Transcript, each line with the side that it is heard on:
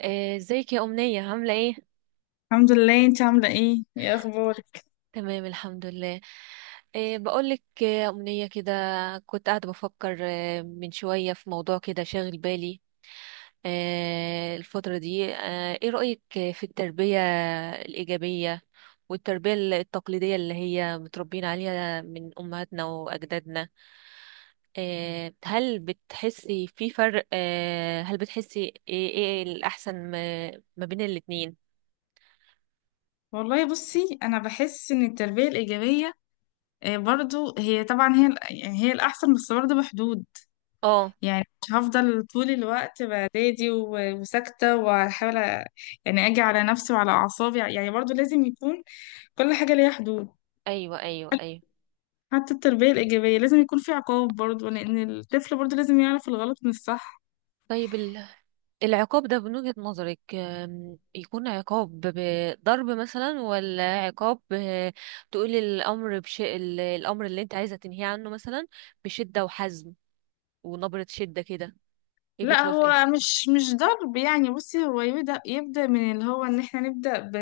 right: ازيك يا أمنية عاملة ايه؟
left: الحمد لله. انت عاملة ايه اخبارك؟
right: تمام الحمد لله. بقولك، يا أمنية، كده كنت قاعدة بفكر من شوية في موضوع كده شاغل بالي الفترة دي. ايه رأيك في التربية الإيجابية والتربية التقليدية اللي هي متربيين عليها من أمهاتنا وأجدادنا؟ هل بتحسي في فرق؟ هل بتحسي ايه الأحسن ما بين الاتنين؟
left: والله بصي انا بحس ان التربية الايجابية برضو هي، طبعا، يعني هي الاحسن، بس برضو بحدود.
right: اه.
left: يعني مش هفضل طول الوقت بعدادي وساكتة، واحاول يعني اجي على نفسي وعلى اعصابي. يعني برضو لازم يكون كل حاجة ليها حدود.
right: ايوه، ايوه، ايوه.
left: حتى التربية الايجابية لازم يكون في عقاب، برضو لان الطفل برضو لازم يعرف الغلط من الصح.
right: طيب، العقاب ده من وجهة نظرك يكون عقاب بضرب مثلا، ولا عقاب تقولي الأمر الأمر اللي انت عايزة تنهيه عنه مثلا بشدة وحزم ونبرة شدة كده، ايه،
left: لا،
right: بتوافقي؟
left: هو مش ضرب. يعني بصي هو يبدأ من اللي هو ان احنا نبدأ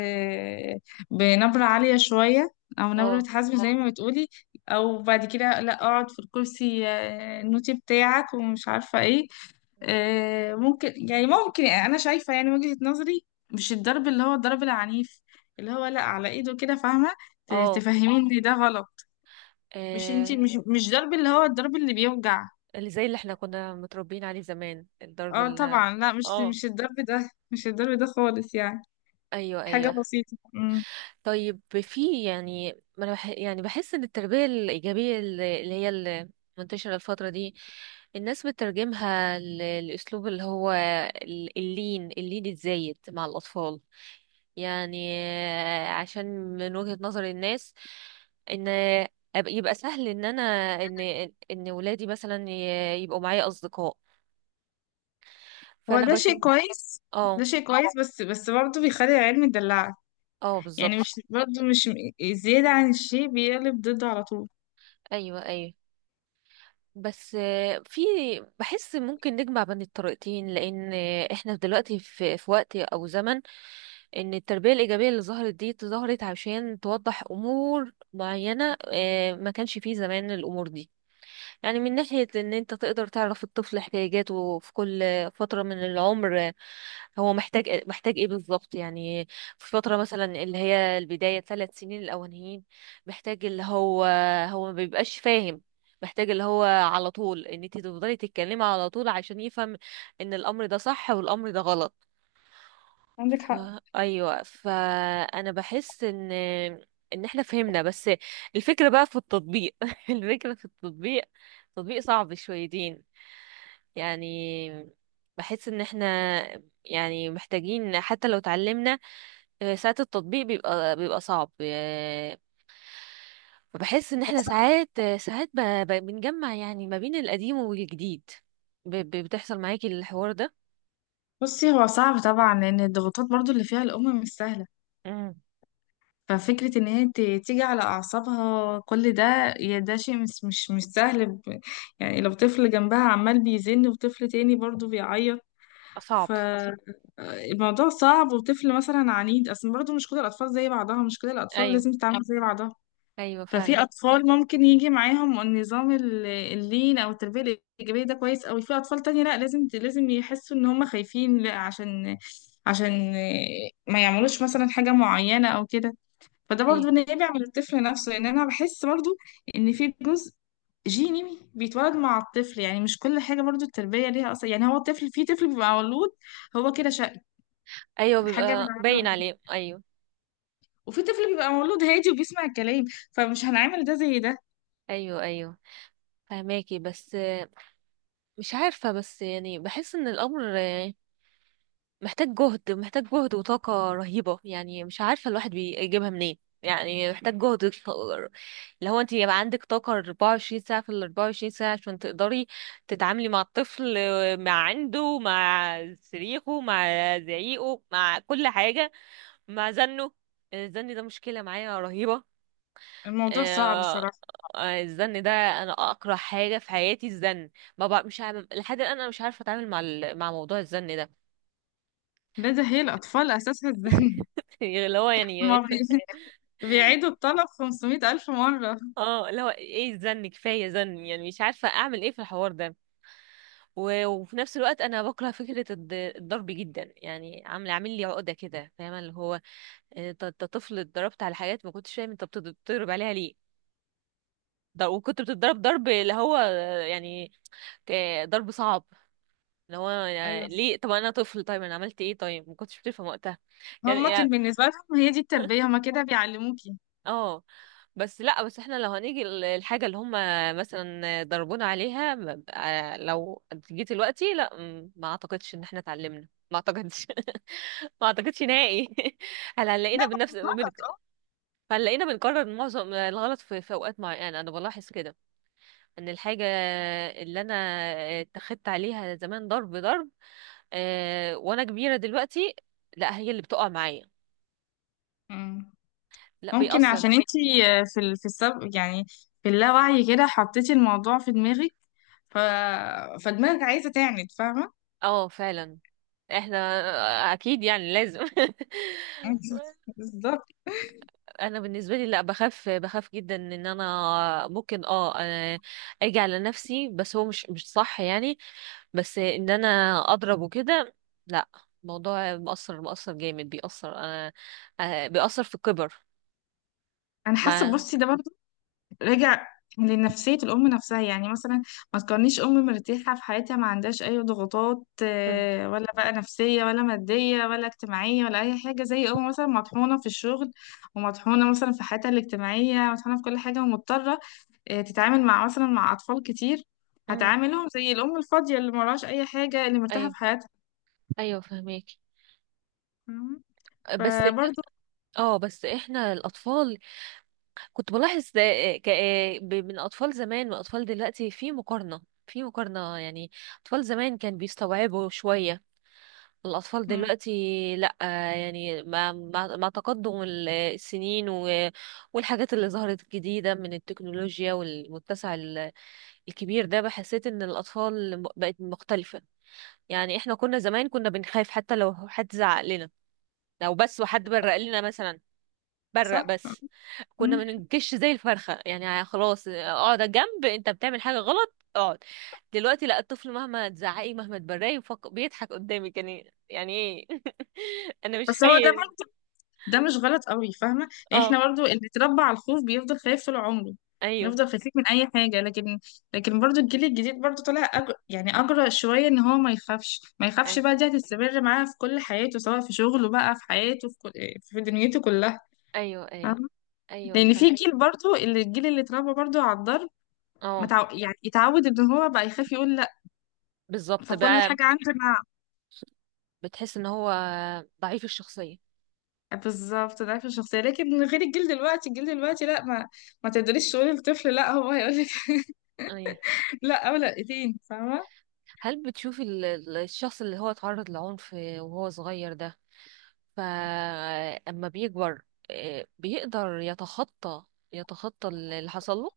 left: بنبرة عالية شوية، او نبرة
right: اه.
left: حزم زي ما بتقولي، او بعد كده لا اقعد في الكرسي النوتي بتاعك، ومش عارفة ايه. يعني ممكن انا شايفة، يعني وجهة نظري، مش الضرب اللي هو الضرب العنيف، اللي هو لا على ايده كده، فاهمة؟
right: اه.
left: تفهميني ده غلط. مش انتي،
right: آه،
left: مش ضرب اللي هو الضرب اللي بيوجع.
right: اللي زي اللي احنا كنا متربيين عليه زمان، الضرب
left: اه
right: ال...
left: طبعا، لا، مش
right: اه،
left: مش الضرب ده، مش الضرب ده خالص، يعني
right: ايوه،
left: حاجة
right: ايوه.
left: بسيطة.
right: طيب، في يعني، ما انا بح يعني بحس ان التربية الإيجابية اللي هي المنتشرة الفترة دي، الناس بتترجمها لأسلوب اللي هو اللين الزايد مع الأطفال، يعني عشان من وجهة نظر الناس ان يبقى سهل ان انا، ان ان ولادي مثلا يبقوا معايا اصدقاء،
left: هو
right: فانا
left: ده شيء
right: بشوف.
left: كويس، ده
right: اه.
left: شيء كويس، بس برضه بيخلي العيال مدلعة.
right: اه،
left: يعني مش
right: بالظبط.
left: برضه مش م- زيادة عن الشيء بيقلب ضده على طول.
right: ايوه، ايوه. بس في، بحس ممكن نجمع بين الطريقتين، لان احنا دلوقتي في وقت او زمن ان التربية الإيجابية اللي ظهرت دي ظهرت عشان توضح امور معينة ما كانش فيه زمان الامور دي، يعني من ناحية ان انت تقدر تعرف الطفل احتياجاته في كل فترة من العمر، هو محتاج إيه، محتاج ايه بالظبط، يعني في فترة مثلا اللي هي البداية ثلاث سنين الأولانيين، محتاج اللي هو، هو ما بيبقاش فاهم، محتاج اللي هو على طول ان انت تفضلي تتكلمي على طول عشان يفهم ان الامر ده صح والامر ده غلط.
left: عندك
right: ف...
left: حق.
right: ايوه، فانا بحس ان احنا فهمنا، بس الفكره بقى في التطبيق. الفكره في التطبيق، تطبيق صعب شويتين يعني. بحس ان احنا يعني محتاجين حتى لو اتعلمنا، ساعات التطبيق بيبقى صعب، فبحس ان
left: هو
right: احنا
left: صعب.
right: ساعات، ساعات بنجمع يعني ما بين القديم والجديد. بتحصل معاكي الحوار ده؟
left: بصي هو صعب طبعا، لأن الضغوطات برضه اللي فيها الأم مش سهلة.
right: امم
left: ففكرة إن هي تيجي على أعصابها كل ده، يا ده شيء مش سهل. يعني لو طفل جنبها عمال بيزن وطفل تاني برضه بيعيط ف-
right: صعب.
left: الموضوع صعب. وطفل مثلا عنيد اصلا، برضه مش كل الاطفال زي بعضها، مش كل الاطفال
right: ايوه،
left: لازم تتعامل زي بعضها.
right: ايوه
left: ففي
right: فعلا.
left: اطفال ممكن يجي معاهم النظام اللين او التربيه الايجابيه، ده كويس قوي. في اطفال تانية لا، لازم يحسوا ان هم خايفين، لا عشان عشان ما يعملوش مثلا حاجه معينه او كده. فده برضو
right: ايوه،
left: نابع من الطفل نفسه، لان انا بحس برضو ان في جزء جيني بيتولد مع الطفل. يعني مش كل حاجة برضو التربية ليها أصلا. يعني هو الطفل، في طفل بيبقى مولود هو كده شقي،
right: ايوه،
left: حاجة من
right: بيبقى باين
left: العادة.
right: عليه، ايوه.
left: وفي طفل بيبقى مولود هادي وبيسمع الكلام، فمش هنعمل ده زي ده.
right: ايوه، ايوه، فهماكي، بس مش عارفه، بس يعني بحس ان الامر محتاج جهد، محتاج جهد وطاقه رهيبه، يعني مش عارفه الواحد بيجيبها منين، يعني محتاج جهد. اللي هو انت يبقى عندك طاقه 24 ساعه في ال 24 ساعه عشان تقدري تتعاملي مع الطفل، مع عنده، مع صريخه، مع زعيقه، مع كل حاجه، مع زنه. يعني الزن ده مشكله معايا رهيبه.
left: الموضوع صعب
right: آه،
left: صراحة.
right: الزن ده انا اكره حاجه في حياتي الزن، ما بقى مش عارف لحد الان انا مش عارفه اتعامل مع مع موضوع الزن ده.
left: ده هي الأطفال أساسها الزن.
right: اللي هو
left: ما
right: يعني.
left: بي... بيعيدوا الطلب 500 ألف مرة.
right: اه، اللي هو ايه، الزن كفايه زن، يعني مش عارفه اعمل ايه في الحوار ده. وفي نفس الوقت انا بكره فكره الضرب جدا، يعني عامل عامل لي عقده كده، فاهمه؟ اللي هو انت، طفل، اتضربت على حاجات ما كنتش فاهم انت بتضرب عليها ليه، ده وكنت بتضرب ضرب اللي هو، يعني ضرب صعب، اللي هو يعني
left: أيوة،
right: ليه؟ طب انا طفل، طيب انا عملت ايه؟ طيب ما كنتش بتفهم وقتها يعني
left: هما كان
right: يعني
left: بالنسبة لهم هي دي التربية، هما كده بيعلموكي.
right: اه. بس لا، بس احنا لو هنيجي الحاجة اللي هم مثلا ضربونا عليها لو جيت دلوقتي لا، ما اعتقدش ان احنا اتعلمنا، ما اعتقدش. ما اعتقدش نهائي. هل
left: لا.
right: هنلاقينا بنفس هنلاقينا بنكرر معظم الغلط في اوقات معينة انا بلاحظ كده ان الحاجة اللي انا اتخذت عليها زمان ضرب ضرب، وانا كبيرة دلوقتي، لا هي اللي بتقع معايا،
left: مم.
right: لا
left: ممكن
right: بيأثر.
left: عشان انتي، في السب، يعني في اللاوعي كده، حطيتي الموضوع في دماغك. ف... فدماغك عايزة تعند، فاهمة؟
right: اه فعلا، احنا اكيد يعني لازم.
left: بالظبط.
right: انا بالنسبه لي لا، بخاف بخاف جدا ان انا ممكن، اه اجي على نفسي، بس هو مش، مش صح يعني، بس ان انا اضرب وكده، لا. الموضوع مؤثر، مؤثر جامد، بيأثر انا، بيأثر في الكبر
left: انا حاسة
right: مع.
left: بصي ده برضه راجع لنفسية الأم نفسها. يعني مثلا ما تكونيش أم مرتاحة في حياتها، ما عندهاش أي ضغوطات،
right: مم.
left: ولا بقى نفسية، ولا مادية، ولا اجتماعية، ولا أي حاجة. زي أم مثلا مطحونة في الشغل، ومطحونة مثلا في حياتها الاجتماعية، مطحونة في كل حاجة، ومضطرة تتعامل مثلا مع أطفال كتير.
right: مم.
left: هتعاملهم زي الأم الفاضية اللي مراش أي حاجة، اللي مرتاحة
right: ايوه،
left: في حياتها.
right: ايوه فهميك.
left: مم.
right: بس
left: فبرضه.
right: اه، بس احنا الاطفال، كنت بلاحظ ده من اطفال زمان واطفال دلوقتي، في مقارنة، في مقارنة يعني. اطفال زمان كان بيستوعبوا شوية، الاطفال
left: مم.
right: دلوقتي لا، يعني مع مع تقدم السنين والحاجات اللي ظهرت جديدة من التكنولوجيا والمتسع الكبير ده، بحسيت ان الاطفال بقت مختلفة. يعني احنا كنا زمان كنا بنخاف حتى لو حد زعق لنا، لو بس وحد برق لنا مثلا، برق
left: صح.
right: بس،
left: مم.
right: كنا بنجش زي الفرخة، يعني خلاص اقعد على جنب، انت بتعمل حاجة غلط، اقعد. دلوقتي لا، الطفل مهما تزعقي مهما تبرقي بيضحك قدامك، يعني يعني ايه؟ انا مش
left: بس هو ده
right: خايف.
left: برضه، ده مش غلط قوي، فاهمة؟ يعني
right: اه،
left: احنا برضه اللي بيتربى على الخوف بيفضل خايف طول عمره.
right: ايوه،
left: بنفضل خايفين من أي حاجة. لكن، لكن برضه الجيل الجديد برضه طالع يعني أجرأ شوية، إن هو ما يخافش ما يخافش
right: ايوه،
left: بقى. دي هتستمر معاه في كل حياته، سواء في شغله بقى، في حياته، في دنيته كلها.
right: ايوه، ايوه،
left: فاهمة؟
right: ايوه
left: لأن
right: فا
left: في جيل برضه، الجيل اللي اتربى برضه على الضرب
right: اه،
left: يعني يتعود ان هو بقى يخاف يقول لا.
right: بالظبط
left: فكل
right: بقى.
left: حاجه عنده.
right: بتحس ان هو ضعيف الشخصية.
left: بالظبط ضعف الشخصيه. لكن من غير، الجيل دلوقتي، الجيل دلوقتي لا، ما تقدريش تقولي للطفل لا، هو هيقول لك
right: ايوه.
left: لا، او لا. فاهمه؟
right: هل بتشوفي الشخص اللي هو اتعرض لعنف وهو صغير ده، فأما بيكبر بيقدر يتخطى، يتخطى اللي حصل له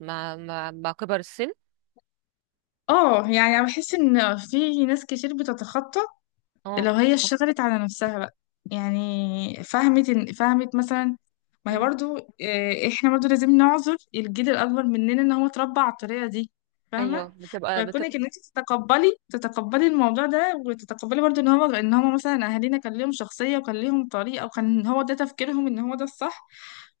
right: مع، مع كبر السن؟
left: اه يعني انا بحس ان في ناس كتير بتتخطى
right: اه.
left: لو هي اشتغلت على نفسها بقى. يعني فهمت فهمت مثلا، ما هي
right: مم.
left: برضو، احنا برضو لازم نعذر الجيل الاكبر مننا ان هو اتربى على الطريقه دي.
right: ايوه،
left: فاهمه؟
right: بتبقى.
left: فكونك ان انت تتقبلي الموضوع ده، وتتقبلي برضو ان هو مثلا اهالينا كان ليهم شخصيه، وكان ليهم طريقه، وكان هو ده تفكيرهم، ان هو ده الصح.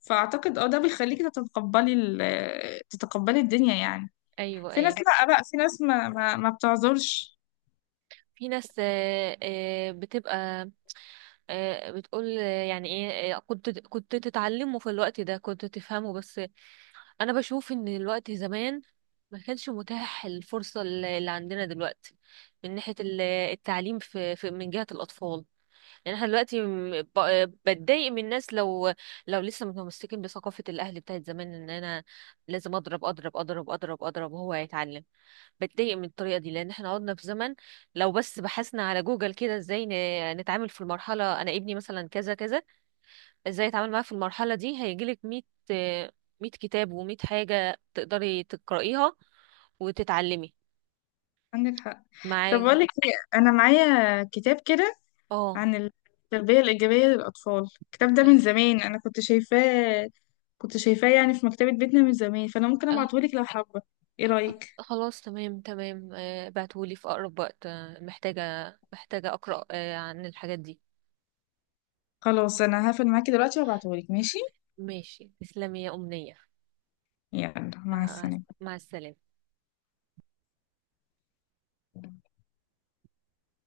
left: فاعتقد ده بيخليكي تتقبلي الدنيا يعني.
right: ايوه،
left: في ناس
right: ايوه.
left: لا بقى، في ناس ما بتعذرش.
right: في ناس بتبقى بتقول يعني ايه، كنت تتعلمه في الوقت ده، كنت تفهمه، بس انا بشوف ان الوقت زمان ما كانش متاح الفرصة اللي عندنا دلوقتي من ناحية التعليم في من جهة الأطفال. يعني احنا دلوقتي بتضايق من الناس لو، لو لسه متمسكين بثقافة الأهل بتاعت زمان، إن أنا لازم أضرب أضرب أضرب أضرب أضرب وهو هيتعلم. بتضايق من الطريقة دي، لأن احنا قعدنا في زمن لو بس بحثنا على جوجل كده ازاي نتعامل في المرحلة، أنا ابني مثلا كذا كذا، ازاي أتعامل معاه في المرحلة دي، هيجيلك ميت ميت كتاب وميت حاجة تقدري تقرأيها وتتعلمي
left: عندك حق. طب
right: معاه.
left: بقول لك إيه، انا معايا كتاب كده
right: اه،
left: عن التربيه الايجابيه للاطفال، الكتاب ده من زمان انا كنت شايفاه يعني في مكتبه بيتنا من زمان. فانا ممكن ابعته لك لو حابه، ايه رايك؟
right: خلاص، تمام، تمام. بعتهولي في أقرب وقت، محتاجة محتاجة أقرأ عن الحاجات دي.
left: خلاص انا هقفل معاكي دلوقتي وابعته لك، ماشي؟
right: ماشي، تسلمي يا أمنية.
left: يلا مع
right: آه،
left: السلامه.
right: مع السلامة.